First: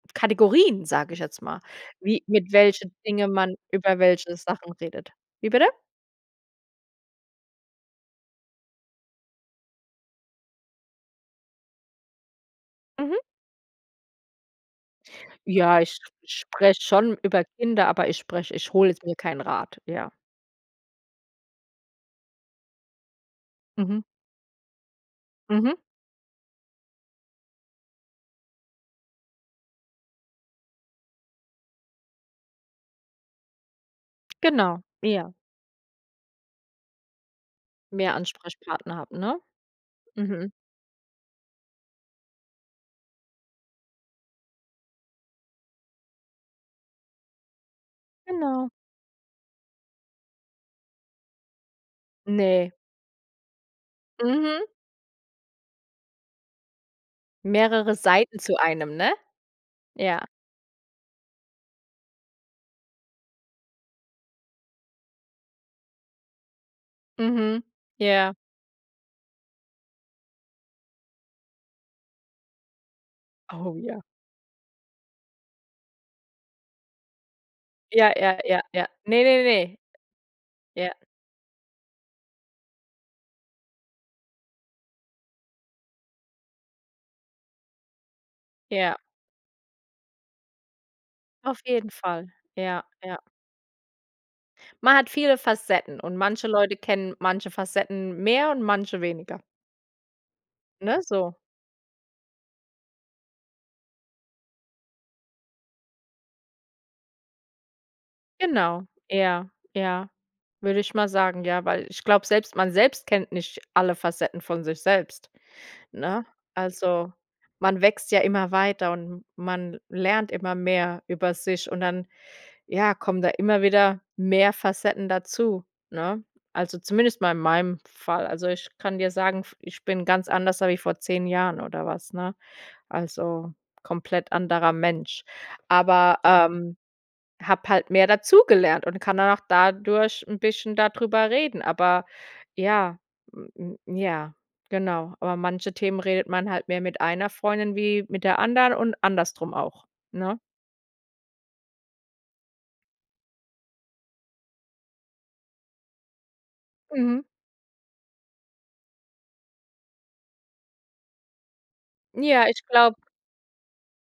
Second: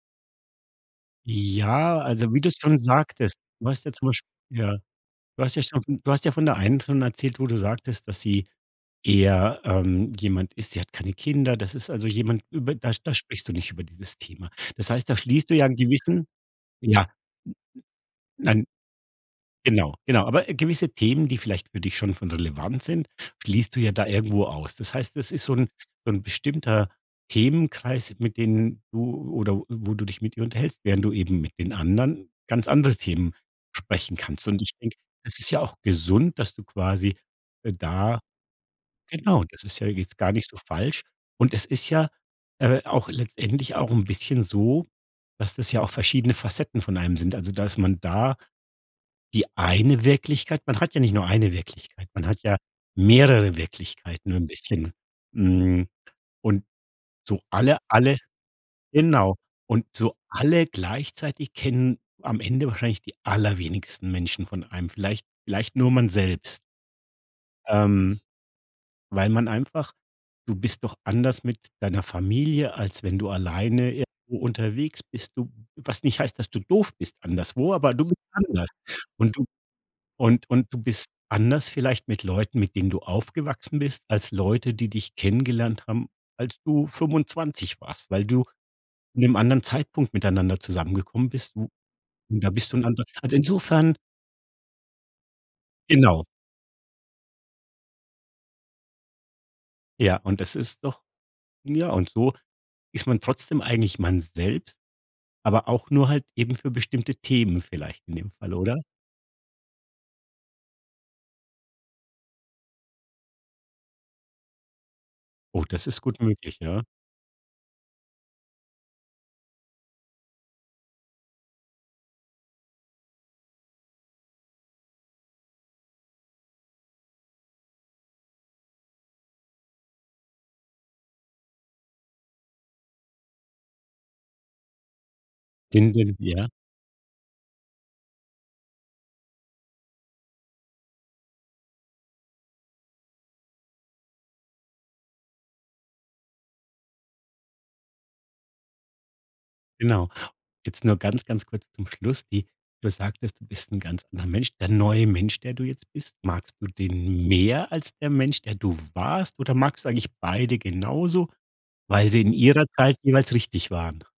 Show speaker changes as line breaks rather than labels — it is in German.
Kategorien, sage ich jetzt mal,
Ja,
wie
also wie
mit
du's schon
welche Dinge
sagtest
man
du hast ja
über
zum Beispiel
welche Sachen
ja?
redet.
Du
Wie
hast ja
bitte?
schon du hast ja von der einen schon erzählt, wo du sagtest, dass sie eher, ähm, jemand ist sie hat keine Kinder das ist also jemand über da da
Mhm.
sprichst du nicht über dieses Thema. Das heißt, da schließt du ja 'n
Ja, ich sch
gewissen
ich spreche
ja
schon über Kinder, aber ich
n n
spreche
nein,
ich hole jetzt mir keinen Rat,
genau
ja.
genau. Aber, äh, gewisse Themen, die vielleicht für dich schon von Relevanz sind, schließt du ja
Mhm.
da irgendwo aus. Das heißt, das ist so 'n
Mhm.
so 'n bestimmter Themenkreis, mit denen du oder wo du dich mit ihr unterhältst, während du eben mit den anderen ganz andere Themen besprechen kannst. Und ich
Genau,
denke,
ja.
es ist ja auch gesund, dass du quasi, äh,
Mehr
da
Ansprechpartner hatten, ne?
genau, das ist ja jetzt gar nicht
Mhm.
so falsch. Und es ist ja, äh, auch letztendlich auch 'n bisschen so, dass das ja auch verschiedene Facetten von einem sind. Also, dass man da
Genau.
die eine Wirklichkeit man hat ja nicht nur eine Wirklichkeit, man hat ja
Ne.
mehrere Wirklichkeiten nur 'n
Mhm.
bisschen, mhm, und so alle,
Mehrere
alle
Seiten zu einem, ne?
genau. Und so
Ja.
alle gleichzeitig kennen am Ende wahrscheinlich die allerwenigsten Menschen von einem. Vielleicht vielleicht nur man selbst
Mhm,
ähm,
ja.
weil man einfach du bist doch anders mit deiner Familie, als wenn du
Oh,
alleine
ja.
irgendwo unterwegs bist. Du was nicht heißt, dass du doof bist anderswo, aber du
Ja,
bist
ja, ja,
anders.
ja. Ne,
Und
ne,
du
ne.
und und du
Ja.
bist anders vielleicht mit Leuten, mit denen du aufgewachsen bist, als Leute, die dich kennengelernt haben, als du 25 warst, weil du
Ja.
in 'nem anderen Zeitpunkt miteinander zusammengekommen bist,
Auf
w
jeden Fall,
und da bist du
ja,
ein anderer
ja.
also, insofern
Man hat viele Facetten und
Genau.
manche Leute kennen manche Facetten mehr und manche weniger.
Ja, und es ist
Ne,
doch
so.
ja, und so ist man trotzdem eigentlich man selbst, aber auch nur halt eben für bestimmte Themen vielleicht in dem Fall, oder?
Genau, eher ja, würde ich mal sagen, ja, weil ich glaube, selbst man selbst kennt nicht alle Facetten von sich selbst,
Oh, das ist gut
ne?
möglich, ja.
Also, man wächst ja immer weiter und man lernt immer mehr über sich und dann, ja, kommen da immer wieder mehr Facetten dazu, ne? Also zumindest mal in meinem Fall. Also, ich kann dir sagen, f ich bin ganz anders als wie vor 10 Jahren oder was, ne? Also komplett anderer Mensch,
[unintelligible]
aber,
ja?
ähm, habe halt mehr dazugelernt und kann dann auch dadurch 'n bisschen da drüber reden. Aber ja, m m ja, genau. Über manche Themen redet man halt mehr mit einer Freundin wie mit der anderen und andersrum auch,
Genau.
ne?
Jetzt nur ganz, ganz kurz zum Schluss, die du sagtest, du bist 'n ganz anderer Mensch. Der neue Mensch, der du jetzt bist, magst du
Mhm.
den mehr als der Mensch, der du warst oder magst du eigentlich beide genauso, weil sie in
Ja, ich
ihrer Zeit
glaube
jeweils richtig waren?